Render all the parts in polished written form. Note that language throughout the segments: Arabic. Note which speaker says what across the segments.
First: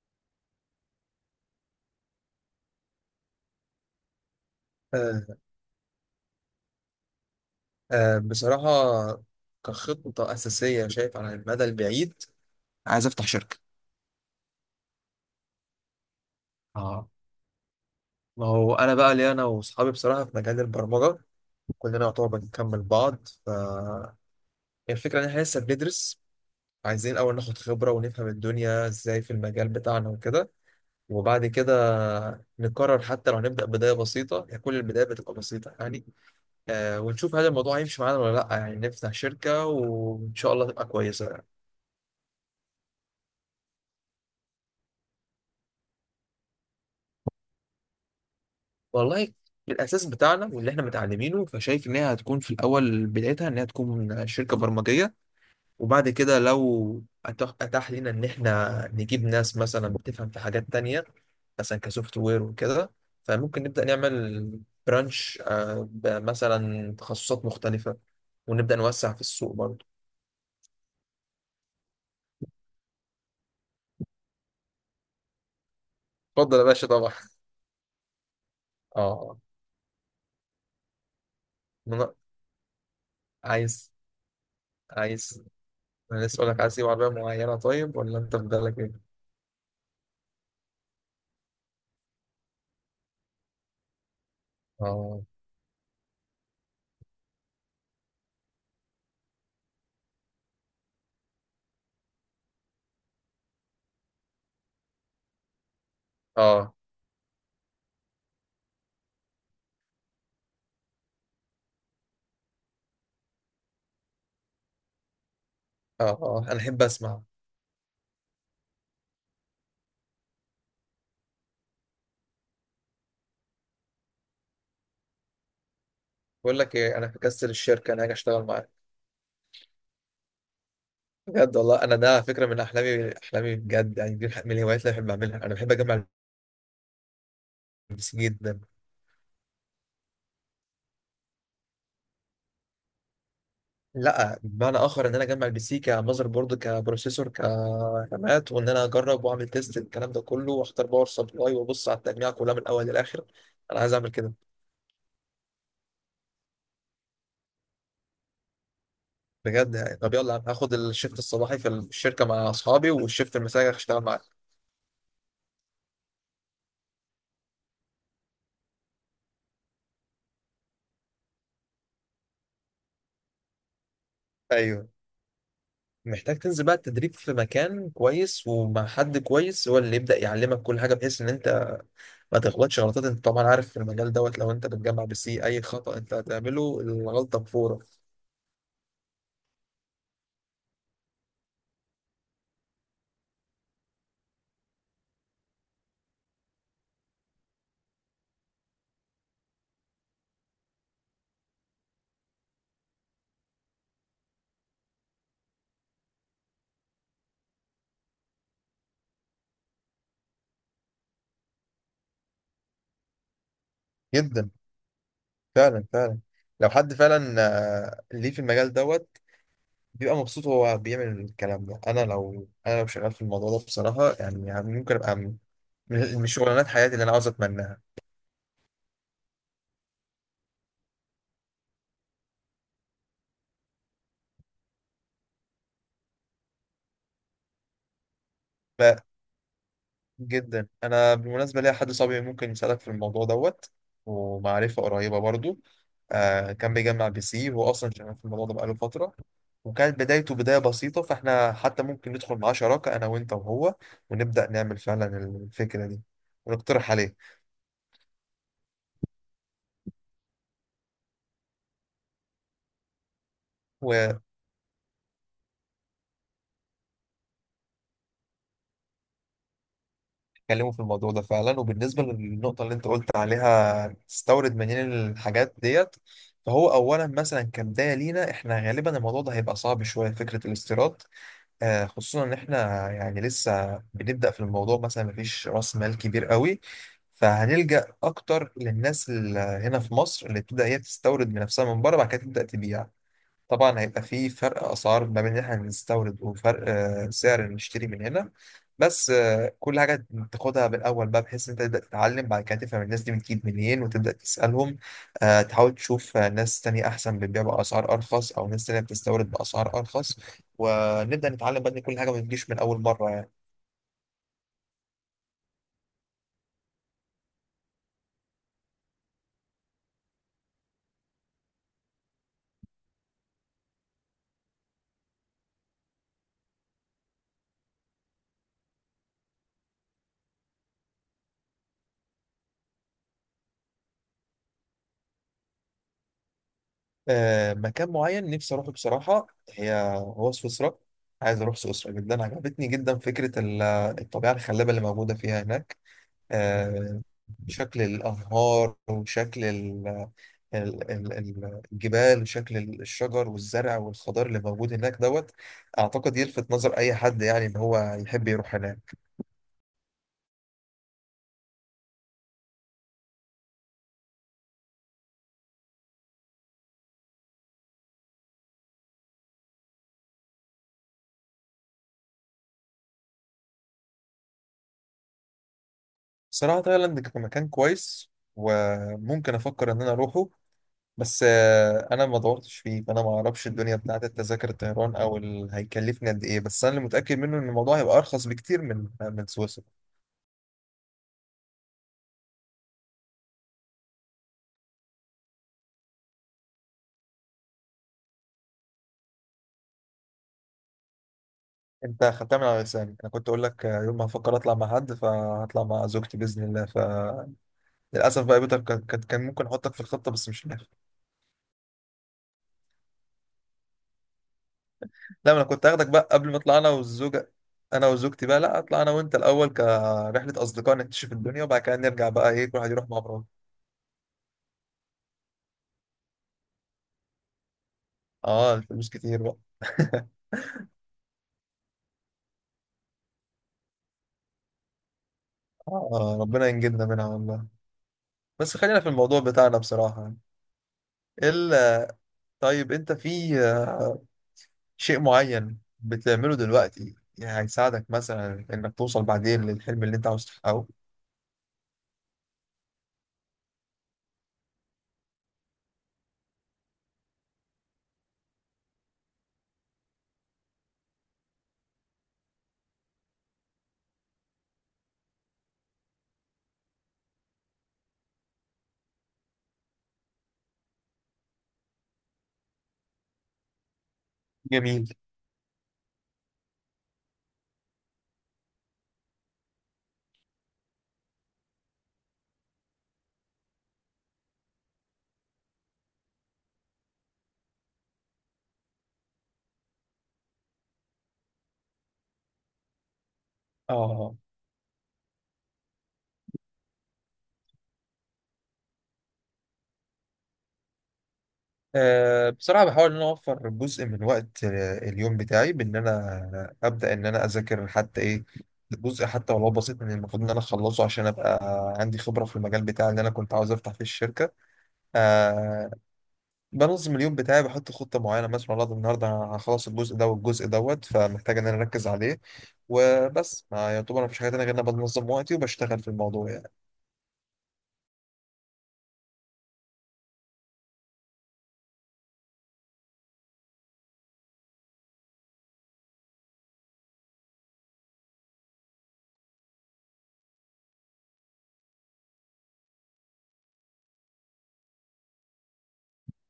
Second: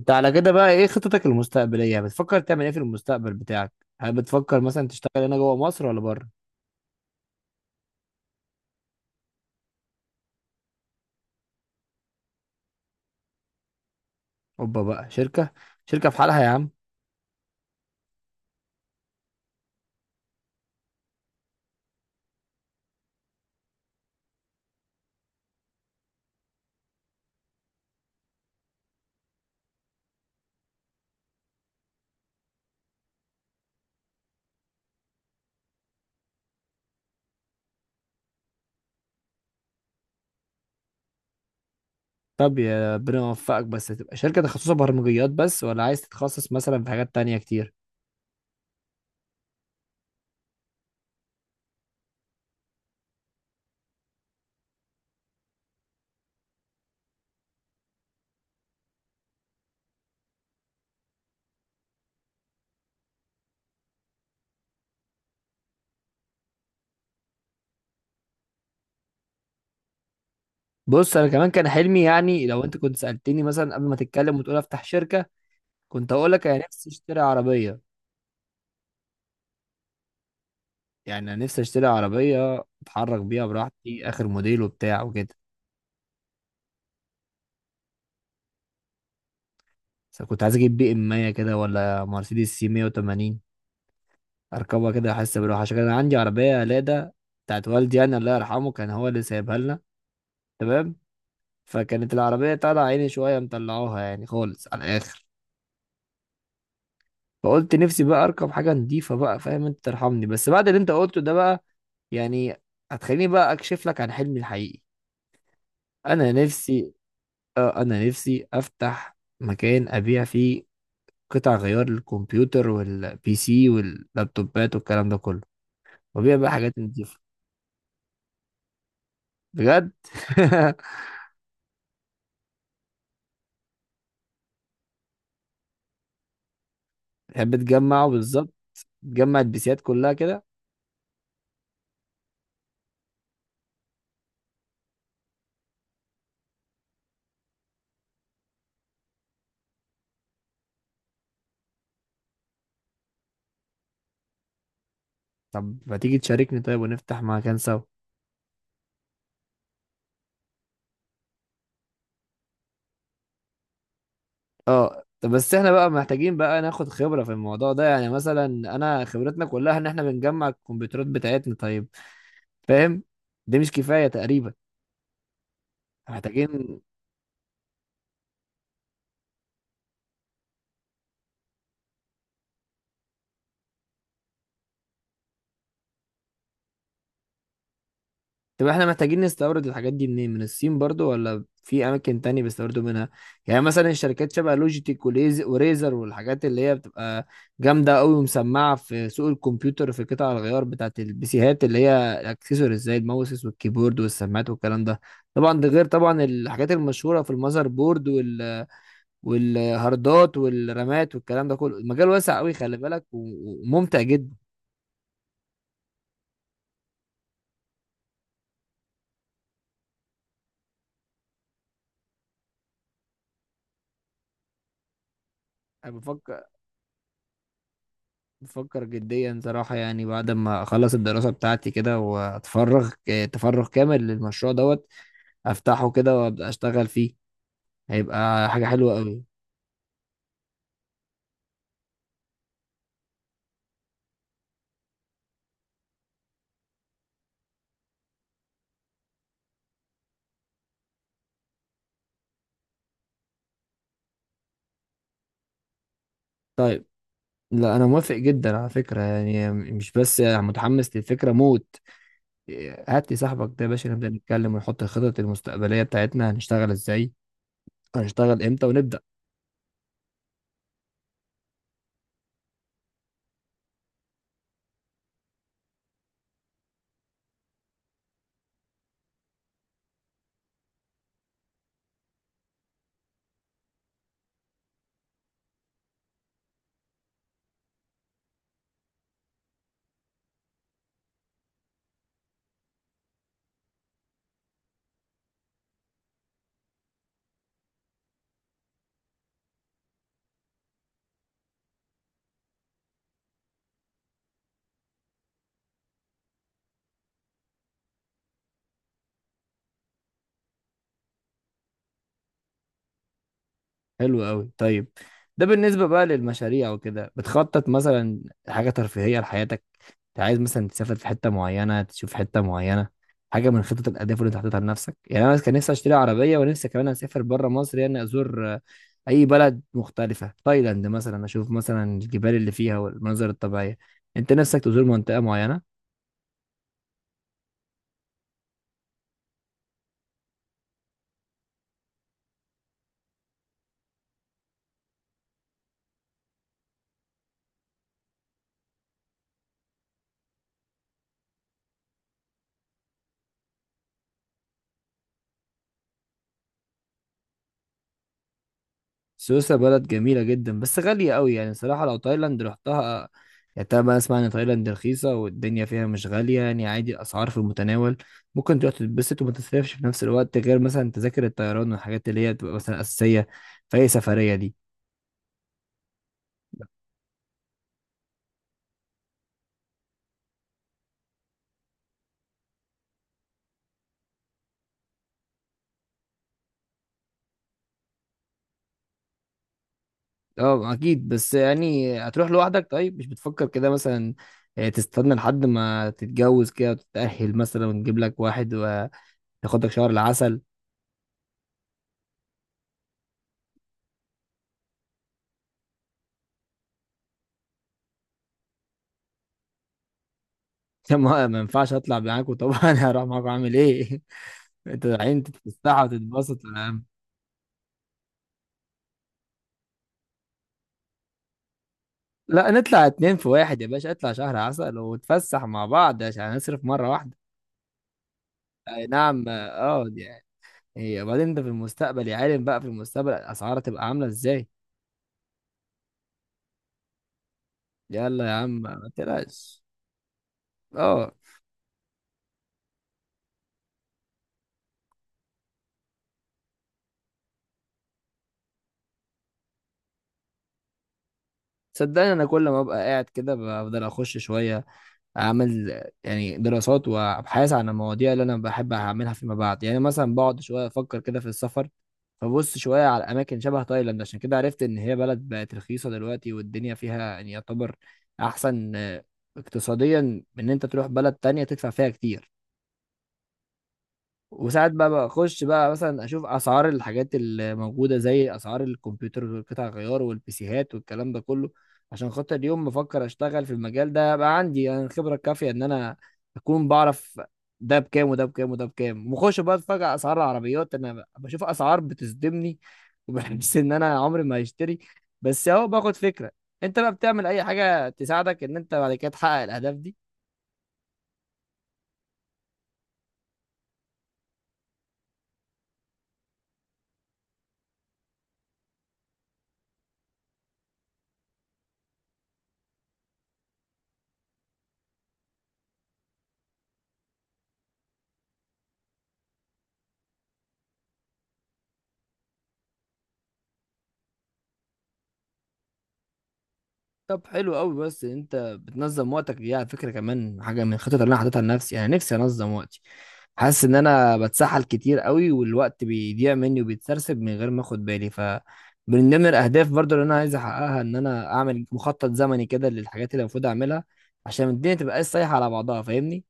Speaker 1: انت على كده بقى ايه خطتك المستقبليه؟ بتفكر تعمل ايه في المستقبل بتاعك؟ هل بتفكر مثلا تشتغل هنا
Speaker 2: آه،
Speaker 1: جوه مصر ولا بره؟
Speaker 2: بصراحة، كخطة أساسية شايف على المدى البعيد عايز أفتح شركة.
Speaker 1: اوبا بقى شركه، شركه في حالها يا عم.
Speaker 2: اه. ما هو أنا بقى ليه؟ أنا وأصحابي بصراحة في مجال البرمجة كلنا يعتبر بنكمل بعض، فالفكرة إن إحنا لسه بندرس، عايزين الأول ناخد خبرة ونفهم الدنيا إزاي في المجال بتاعنا وكده، وبعد كده نقرر. حتى لو هنبدأ بداية بسيطة يعني، كل البداية بتبقى بسيطة يعني. ونشوف هل الموضوع هيمشي معانا ولا لأ، يعني نفتح شركة وإن شاء الله تبقى كويسة.
Speaker 1: طب يا ربنا يوفقك، بس تبقى شركه تخصصها برمجيات بس، ولا عايز تتخصص مثلا في حاجات تانية كتير؟
Speaker 2: والله، الاساس بتاعنا واللي احنا متعلمينه، فشايف ان هي هتكون في الاول بدايتها ان هي تكون شركه برمجيه. وبعد كده لو أتاح لنا ان احنا نجيب ناس مثلا بتفهم في حاجات تانية، مثلا كسوفت وير وكده، فممكن نبدا نعمل برانش، مثلا تخصصات مختلفه، ونبدا نوسع في السوق برضه.
Speaker 1: بص انا كمان كان حلمي، يعني لو انت كنت سالتني مثلا قبل ما تتكلم وتقول افتح شركه، كنت اقول لك انا
Speaker 2: اتفضل يا باشا
Speaker 1: نفسي
Speaker 2: طبعا.
Speaker 1: اشتري عربيه.
Speaker 2: اه.
Speaker 1: يعني انا نفسي اشتري
Speaker 2: من-
Speaker 1: عربيه اتحرك بيها
Speaker 2: عايز
Speaker 1: براحتي، اخر موديل وبتاع وكده.
Speaker 2: عايز انا لسه اقول لك، عايز تجيب عربيه معينه؟ طيب، ولا انت في بالك ايه؟
Speaker 1: بس كنت عايز اجيب بي ام 100 كده، ولا مرسيدس سي 180، اركبها كده
Speaker 2: اه،
Speaker 1: احس بالراحه، عشان كان عندي عربيه لادا بتاعت والدي، يعني الله يرحمه كان هو اللي سايبها لنا. تمام، فكانت العربيه طالعه عيني شويه، مطلعوها يعني خالص على الاخر.
Speaker 2: اه،
Speaker 1: فقلت نفسي بقى اركب حاجه نضيفه بقى، فاهم؟ انت ترحمني بس بعد اللي انت قلته ده بقى، يعني هتخليني بقى اكشف لك عن حلمي الحقيقي.
Speaker 2: اه،
Speaker 1: انا
Speaker 2: اه، انا احب
Speaker 1: نفسي،
Speaker 2: اسمع.
Speaker 1: اه انا نفسي افتح مكان ابيع فيه قطع غيار للكمبيوتر والبي سي واللابتوبات والكلام ده كله، وابيع بقى
Speaker 2: بقول لك
Speaker 1: حاجات
Speaker 2: ايه، انا في
Speaker 1: نضيفه.
Speaker 2: كاستل الشركه انا هاجي اشتغل معاك.
Speaker 1: بجد؟
Speaker 2: بجد والله، انا ده على فكره من احلامي، احلامي بجد يعني، دي من الهوايات اللي بحب اعملها. انا بحب اجمع
Speaker 1: تحب
Speaker 2: البي
Speaker 1: تجمع
Speaker 2: سي
Speaker 1: بالظبط؟
Speaker 2: جدا.
Speaker 1: تجمع البيسيات كلها كده؟
Speaker 2: لا، بمعنى اخر ان انا اجمع البي سي كمذر بورد، كبروسيسور، كرامات، وان انا اجرب واعمل تيست الكلام ده كله، واختار باور سبلاي، وابص على التجميع كلها من الاول للاخر. انا عايز اعمل كده.
Speaker 1: طب ما تيجي تشاركني طيب، ونفتح مكان سوا.
Speaker 2: بجد يعني؟ طب يلا هاخد الشيفت الصباحي في الشركه مع اصحابي، والشيفت المسائي هشتغل معاك.
Speaker 1: اه طب بس احنا بقى محتاجين بقى ناخد خبرة في الموضوع ده، يعني مثلا انا خبرتنا كلها ان احنا بنجمع الكمبيوترات بتاعتنا، طيب، فاهم؟ دي مش كفاية تقريبا.
Speaker 2: ايوه. محتاج تنزل بقى
Speaker 1: محتاجين،
Speaker 2: التدريب في مكان كويس، ومع حد كويس هو اللي يبدأ يعلمك كل حاجة، بحيث ان انت ما تغلطش غلطات. انت طبعا عارف في المجال دوت، لو انت بتجمع بسي اي خطأ انت هتعمله، الغلطة بفورة.
Speaker 1: طب احنا محتاجين نستورد الحاجات دي منين؟ من الصين برضو، ولا في اماكن تانية بيستوردوا منها؟ يعني مثلا الشركات شبه لوجيتك وليز وريزر والحاجات اللي هي بتبقى جامدة قوي ومسمعة في سوق الكمبيوتر، في قطع الغيار بتاعت البيسيهات اللي هي الاكسسوارز زي الماوسز والكيبورد والسماعات والكلام ده. طبعا ده غير طبعا الحاجات المشهورة في المذر بورد، وال... والهاردات والرامات والكلام ده كله. المجال واسع قوي، خلي بالك، وممتع جدا.
Speaker 2: جدا، فعلا فعلا. لو حد فعلا ليه في المجال دوت بيبقى مبسوط وهو بيعمل الكلام ده، انا لو شغال في الموضوع ده بصراحة يعني ممكن ابقى من
Speaker 1: انا
Speaker 2: من
Speaker 1: بفكر،
Speaker 2: شغلانات حياتي اللي انا عاوز اتمناها.
Speaker 1: بفكر جديا صراحة، يعني بعد ما أخلص الدراسة بتاعتي كده وأتفرغ تفرغ كامل للمشروع دوت، أفتحه كده وأبدأ أشتغل فيه، هيبقى حاجة حلوة أوي.
Speaker 2: جدا، انا بالمناسبه ليا حد صاحبي ممكن يساعدك في الموضوع دوت، ومعرفه قريبه برضو. كان بيجمع بي سي، هو اصلا شغال في الموضوع ده بقاله فتره، وكانت بدايته بدايه بسيطه، فاحنا حتى ممكن ندخل معاه شراكه انا وانت وهو، ونبدا نعمل فعلا الفكره دي
Speaker 1: طيب
Speaker 2: ونقترح عليه
Speaker 1: لا، أنا موافق جدا على فكرة، يعني مش بس متحمس للفكرة موت. هات لي صاحبك ده يا باشا نبدأ
Speaker 2: ونكلمه
Speaker 1: نتكلم ونحط الخطط المستقبلية بتاعتنا، هنشتغل إزاي، هنشتغل إمتى ونبدأ.
Speaker 2: في الموضوع ده فعلا. وبالنسبه للنقطه اللي انت قلت عليها تستورد منين الحاجات ديت، فهو اولا مثلا كبدايه لينا احنا غالبا الموضوع ده هيبقى صعب شويه، فكره الاستيراد. خصوصا ان احنا يعني لسه بنبدأ في الموضوع، مثلا مفيش راس مال كبير قوي، فهنلجأ اكتر للناس اللي هنا في مصر اللي تبدأ هي تستورد من نفسها من بره بعد كده تبدأ تبيع. طبعا هيبقى في فرق اسعار ما بين اللي احنا بنستورد وفرق سعر نشتري من هنا. بس كل حاجه تاخدها بالاول بقى بحيث ان انت تبدا تتعلم، بعد كده تفهم الناس دي بتجيب منين وتبدا تسالهم. تحاول تشوف ناس تانية احسن بتبيع باسعار ارخص، او ناس تانية بتستورد باسعار ارخص. ونبدا نتعلم بقى ان كل حاجه ما بتجيش من اول مره يعني.
Speaker 1: حلو قوي، طيب. ده بالنسبة بقى للمشاريع وكده، بتخطط مثلا حاجة ترفيهية لحياتك؟ انت عايز مثلا تسافر في حتة معينة، تشوف حتة معينة، حاجة من خطط الأهداف اللي انت حاططها لنفسك؟ يعني أنا كان نفسي أشتري عربية، ونفسي كمان أسافر بره مصر، يعني أزور أي بلد مختلفة، تايلاند مثلا، أشوف مثلا الجبال اللي فيها والمناظر الطبيعية. انت نفسك تزور منطقة معينة؟
Speaker 2: مكان معين نفسي اروحه بصراحه، هو سويسرا. عايز اروح سويسرا جدا، عجبتني جدا فكره الطبيعه الخلابه اللي موجوده فيها هناك. آه، شكل الأنهار، وشكل الجبال، وشكل الشجر والزرع والخضار اللي موجود هناك دوت. أعتقد يلفت نظر أي حد يعني إن هو يحب يروح هناك.
Speaker 1: سويسرا بلد جميلة جدا، بس غالية قوي يعني صراحة. لو تايلاند رحتها، يعني طبعا بقى اسمع ان تايلاند رخيصة والدنيا فيها مش غالية، يعني عادي الاسعار في المتناول، ممكن تروح تتبسط وما تصرفش في نفس الوقت غير مثلا تذاكر الطيران والحاجات اللي هي بتبقى مثلا اساسية في اي سفرية دي.
Speaker 2: صراحة تايلاند كمكان كويس، وممكن أفكر إن أنا أروحه، بس أنا ما دورتش فيه، فأنا ما أعرفش الدنيا بتاعت التذاكر الطيران أو هيكلفني قد إيه. بس أنا اللي متأكد منه إن الموضوع هيبقى أرخص بكتير من سويسرا.
Speaker 1: اه اكيد، بس يعني هتروح لوحدك؟ طيب مش بتفكر كده مثلا، تستنى لحد ما تتجوز كده وتتأهل مثلا، ونجيب لك واحد وتاخدك شهر العسل؟
Speaker 2: انت خدتها من على لساني، انا كنت اقول لك يوم ما هفكر اطلع مع حد فهطلع مع زوجتي باذن الله. فللاسف بقى بيتك، كان ممكن احطك في الخطه بس مش نافع.
Speaker 1: ما ينفعش اطلع معاكوا؟ طبعا هروح معاكوا، اعمل ايه؟ انت عين
Speaker 2: لا، ما انا كنت
Speaker 1: تتفسح
Speaker 2: هاخدك بقى قبل ما
Speaker 1: وتتبسط
Speaker 2: اطلع
Speaker 1: يا
Speaker 2: انا
Speaker 1: عم.
Speaker 2: والزوجه، انا وزوجتي بقى. لا، اطلع انا وانت الاول كرحله اصدقاء نكتشف الدنيا، وبعد كده نرجع بقى، ايه،
Speaker 1: لا،
Speaker 2: كل واحد
Speaker 1: نطلع
Speaker 2: يروح مع
Speaker 1: اتنين في
Speaker 2: بعضه.
Speaker 1: واحد يا باشا، اطلع شهر عسل ونتفسح مع بعض، عشان هنصرف مرة واحدة.
Speaker 2: اه،
Speaker 1: اي
Speaker 2: الفلوس كتير
Speaker 1: نعم،
Speaker 2: بقى
Speaker 1: اه دي يعني، هي وبعدين انت في المستقبل يا عالم بقى، في المستقبل الاسعار هتبقى عاملة ازاي.
Speaker 2: آه، ربنا ينجدنا منها والله.
Speaker 1: يلا يا عم
Speaker 2: بس خلينا في
Speaker 1: ما
Speaker 2: الموضوع بتاعنا
Speaker 1: تقلقش.
Speaker 2: بصراحه يعني.
Speaker 1: اه
Speaker 2: ال- طيب، انت في شيء معين بتعمله دلوقتي يعني هيساعدك مثلا انك توصل بعدين للحلم اللي انت عاوز تحققه؟
Speaker 1: صدقني انا كل ما ابقى قاعد كده بفضل اخش شوية، اعمل يعني دراسات وابحاث عن المواضيع اللي انا بحب اعملها فيما بعد، يعني مثلا بقعد شويه افكر كده في السفر، فبص شويه على اماكن شبه تايلاند، عشان كده عرفت ان هي بلد بقت رخيصه دلوقتي والدنيا فيها يعني يعتبر احسن اقتصاديا من ان انت تروح بلد تانية تدفع فيها كتير. وساعات
Speaker 2: جميل.
Speaker 1: بقى بخش بقى مثلا اشوف اسعار الحاجات اللي موجوده زي اسعار الكمبيوتر والقطع الغيار والبيسيهات والكلام ده كله، عشان خاطر اليوم بفكر اشتغل في المجال ده، بقى عندي انا الخبره الكافيه ان انا اكون بعرف ده بكام وده بكام وده بكام. وخش بقى اتفاجئ اسعار العربيات، انا بشوف اسعار بتصدمني وبحس ان
Speaker 2: اه.
Speaker 1: انا عمري ما هشتري، بس اهو باخد فكره. انت بقى بتعمل اي حاجه تساعدك ان انت بعد كده تحقق الاهداف دي؟
Speaker 2: بصراحة بحاول ان انا اوفر جزء من وقت اليوم بتاعي، بان انا ابدا ان انا اذاكر حتى ايه، جزء حتى ولو بسيط من المفروض ان انا اخلصه عشان ابقى عندي خبرة في المجال بتاعي اللي انا كنت عاوز افتح فيه الشركة. آه، بنظم اليوم بتاعي، بحط خطة معينة مثلا، والله ده النهاردة هخلص الجزء ده والجزء دوت فمحتاج إن أنا أركز عليه وبس. ما يعتبر مفيش حاجة تانية غير إن أنا بنظم وقتي وبشتغل في الموضوع يعني.
Speaker 1: طب حلو قوي، بس انت بتنظم وقتك دي على فكره كمان حاجه من الخطط اللي انا حاططها لنفسي، انا نفسي انظم وقتي. حاسس ان انا بتسحل كتير قوي، والوقت بيضيع مني وبيتسرسب من غير ما اخد بالي، ف من ضمن الاهداف برضو اللي انا عايز احققها ان انا اعمل مخطط زمني كده للحاجات اللي المفروض اعملها، عشان الدنيا تبقى سايحه على بعضها، فاهمني؟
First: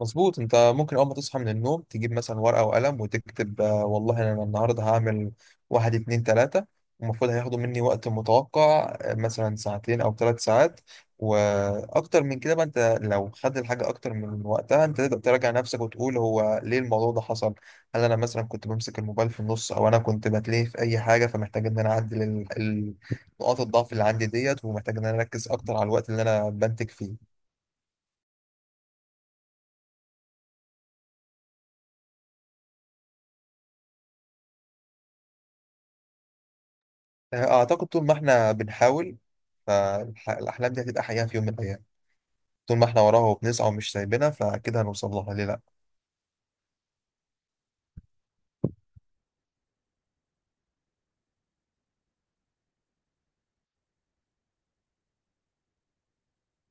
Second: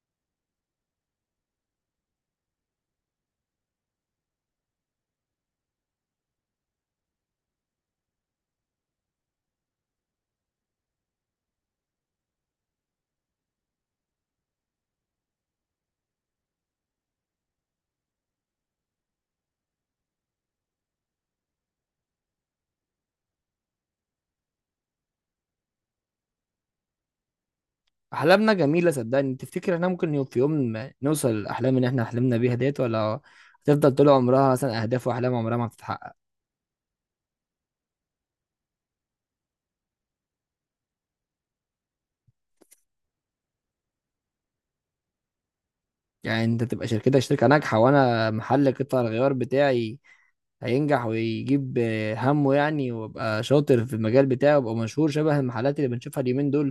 Speaker 2: مظبوط. انت ممكن اول ما تصحى من النوم تجيب مثلا ورقة وقلم وتكتب والله انا النهاردة هعمل واحد، اتنين، تلاتة، المفروض هياخدوا مني وقت متوقع مثلا ساعتين او 3 ساعات. واكتر من كده بقى، انت لو خد الحاجة اكتر من وقتها انت تقدر تراجع نفسك وتقول هو ليه الموضوع ده حصل؟ هل انا مثلا كنت بمسك الموبايل في النص، او انا كنت بتلهي في اي حاجة؟ فمحتاج ان انا اعدل نقاط الضعف اللي عندي ديت، ومحتاج ان انا اركز اكتر على الوقت اللي انا بنتج فيه.
Speaker 1: احلامنا جميله صدقني، تفتكر احنا ممكن في يوم ما نوصل الاحلام اللي احنا حلمنا بيها ديت، ولا هتفضل طول عمرها مثلا اهداف واحلام عمرها ما بتتحقق؟
Speaker 2: أعتقد طول ما إحنا بنحاول فالأحلام دي هتبقى حقيقة في يوم من الأيام. طول ما إحنا وراها وبنسعى ومش سايبينها فأكيد هنوصل لها، ليه لأ؟
Speaker 1: يعني انت تبقى شركتك شركة ناجحة، وانا محل قطع الغيار بتاعي هينجح ويجيب همه يعني، وابقى شاطر في المجال بتاعي وابقى مشهور شبه المحلات اللي بنشوفها اليومين دول.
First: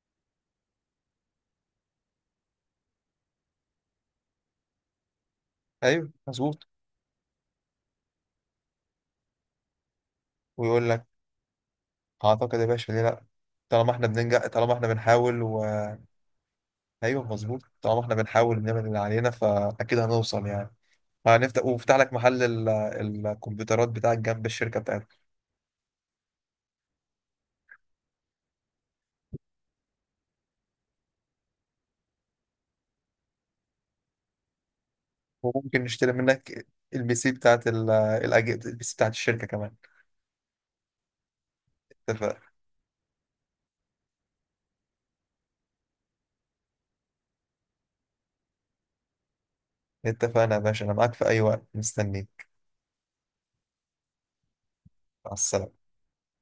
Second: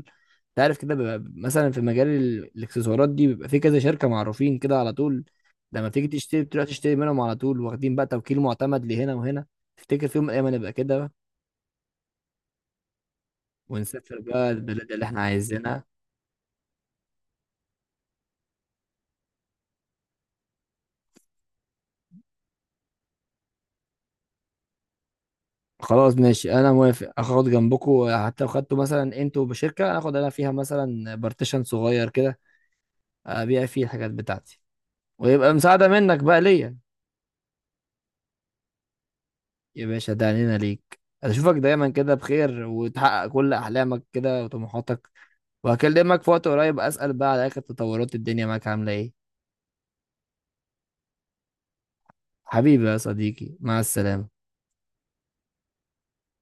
Speaker 1: انت عارف كده بيبقى مثلا في مجال الاكسسوارات دي بيبقى في كذا شركة معروفين كده على طول، لما تيجي
Speaker 2: أيوه
Speaker 1: تشتري بتروح
Speaker 2: مظبوط.
Speaker 1: تشتري منهم على طول، واخدين بقى توكيل معتمد لهنا وهنا. تفتكر في يوم من الايام هنبقى
Speaker 2: ويقول لك،
Speaker 1: كده،
Speaker 2: أعتقد يا باشا ليه لأ. طالما إحنا
Speaker 1: ونسافر
Speaker 2: بننجح،
Speaker 1: بقى
Speaker 2: طالما إحنا
Speaker 1: البلاد اللي احنا
Speaker 2: بنحاول و...
Speaker 1: عايزينها؟
Speaker 2: أيوه مظبوط. طالما إحنا بنحاول نعمل اللي علينا فأكيد هنوصل يعني. هنفتح وفتح لك محل الكمبيوترات بتاعك جنب الشركة بتاعتك.
Speaker 1: خلاص ماشي، انا موافق. اخد جنبكم، حتى لو خدتوا مثلا انتوا بشركه اخد انا فيها مثلا بارتيشن صغير كده، ابيع فيه الحاجات بتاعتي، ويبقى
Speaker 2: وممكن
Speaker 1: مساعده
Speaker 2: نشتري
Speaker 1: منك بقى
Speaker 2: منك
Speaker 1: ليا.
Speaker 2: البي سي بتاعت البي سي بتاعت الشركة كمان.
Speaker 1: يا باشا ده علينا ليك، اشوفك دايما كده
Speaker 2: اتفق.
Speaker 1: بخير وتحقق كل احلامك كده وطموحاتك. وهكلمك في وقت قريب اسال بقى على اخر تطورات الدنيا، معاك عامله ايه.
Speaker 2: اتفقنا يا باشا، أنا معاك في أي وقت مستنيك.
Speaker 1: حبيبي يا صديقي، مع السلامه.
Speaker 2: مع السلامة.